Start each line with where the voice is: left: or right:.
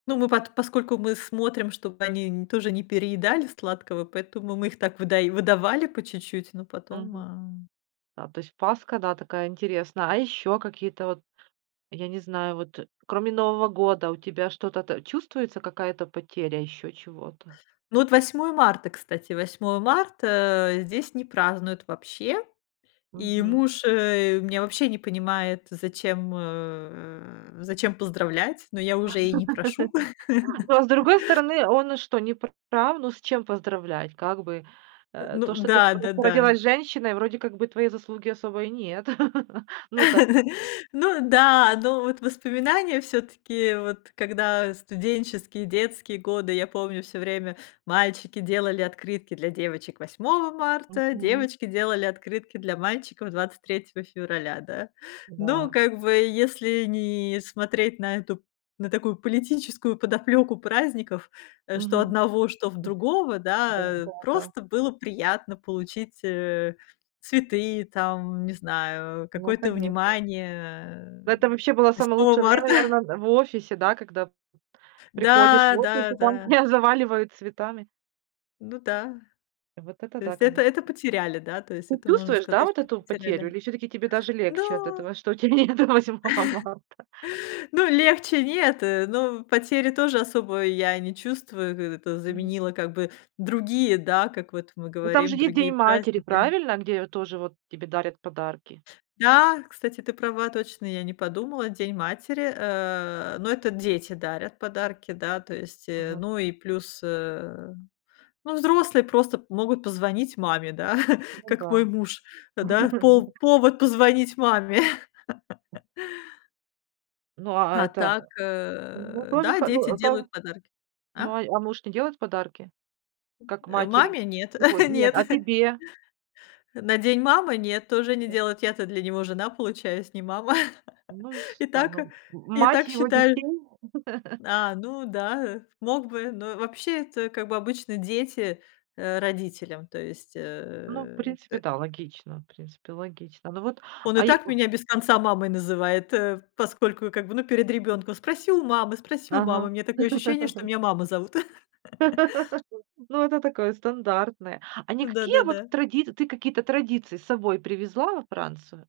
left: Ну, мы под поскольку мы смотрим, чтобы они н тоже не переедали сладкого, поэтому мы их так выдаё выдавали по чуть-чуть, но потом
right: Мгм.
left: а
right: Да, то есть Пасха, да, такая интересная. А ещё какие-то, вот я не знаю, вот кроме Нового года, у тебя что-то то чувствуется, какая-то потеря ещё чего-то?
left: Ну вот, 8 марта, кстати. 8 марта, э, здесь не празднуют вообще, и
right: Мгм.
left: муж, э, меня вообще не понимает, зачем, э, зачем поздравлять, но я уже и не прошу.
right: Но, а с другой стороны, он что, не пр прав? Ну, с чем поздравлять? Как бы,
left: Э.
right: э,
left: Ну
right: то, что ты
left: да,
right: по
left: да да.
right: породилась женщиной, вроде как бы твоей заслуги особой и нет. Ну, так
left: Ну да, но вот воспоминания всё-таки, вот когда, э, студенческие, детские годы, я помню, всё время мальчики делали открытки для девочек 8 марта,
right: Мгм.
left: девочки делали открытки для мальчиков 23 февраля, да. Но
right: Да.
left: как бы, если не смотреть на эту на такую политическую подоплёку праздников, э, что
right: Мгм.
left: одного, что в другого, да,
right: Да,
left: э,
right: да, да.
left: просто было приятно получить, э, цветы, там, не знаю,
right: Ну,
left: какое-то
right: конечно.
left: внимание,
right: Да, это вообще было
left: э,
right: самое
left: 8
right: лучшее время,
left: Марта.
right: наверно, д в офисе, да, когда п приходишь в
left: Да,
right: офис
left: да,
right: и там
left: да.
right: тебя заваливают цветами.
left: Ну да,
right: Вот это
left: то
right: да,
left: есть это
right: конечно.
left: это потеряли, да, то есть
right: Ты
left: это можно
right: чувствуешь, да,
left: сказать,
right: вот
left: что
right: эту потерю,
left: потеряли.
right: или все-таки тебе даже легче от
left: Да.
right: этого, что у тя нету 8-го марта?
left: Ну, легче нет, э, но потери тоже особо я не чувствую, в это
right: Мгм.
left: заменило как бы другие, да, как вот мы
right: Ну, там же
left: говорим,
right: есть
left: другие
right: День матери,
left: праздники.
right: правильно? Где тоже, вот, тебе дарят подарки.
left: Да, кстати, ты права точно, я не подумала, День матери, э, но это дети дарят подарки, да, то есть, э,
right: Мгм.
left: ну, и плюс, э, ну, взрослые просто п могут позвонить маме, да,
right: Ну
left: как
right: да.
left: мой муж, да, пов повод позвонить маме.
right: Ну, а а
left: А
right: это
left: так,
right: Ну,
left: э,
right: тоже
left: да,
right: хо
left: дети
right: ну, ка
left: делают подарки. А?
right: ну, а а муж не делает подарки? Как
left: Э,
right: матери?
left: маме нет
right: Ой, нет,
left: нет.
right: а тебе?
left: На День мамы нет, тоже не
right: Да.
left: делают. Я-то для него жена, получаюсь, не мама,
right: Ну, с
left: и
right: та
left: так
right: ну. М
left: и
right: мать
left: так
right: его
left: считали.
right: детей?
left: А, ну да, э, мог бы, но вообще, это как бы обычно дети, э, родителям, то есть
right: Ну, в
left: э,
right: принципе,
left: тэ
right: да, логично, в принципе, логично. Ну вот,
left: Он и
right: а е
left: так
right: у
left: меня без конца мамой называет, э, поскольку, как бы, ну, перед ребёнком. Спроси у мамы спроси у мамы.
right: Ага.
left: У меня такое ощущение, что меня Мама зовут.
right: Ну, это такое стандартное. А не какие вот
left: Да-да-да.
right: традиц ты какие-то традиции с собой привезла во Францию?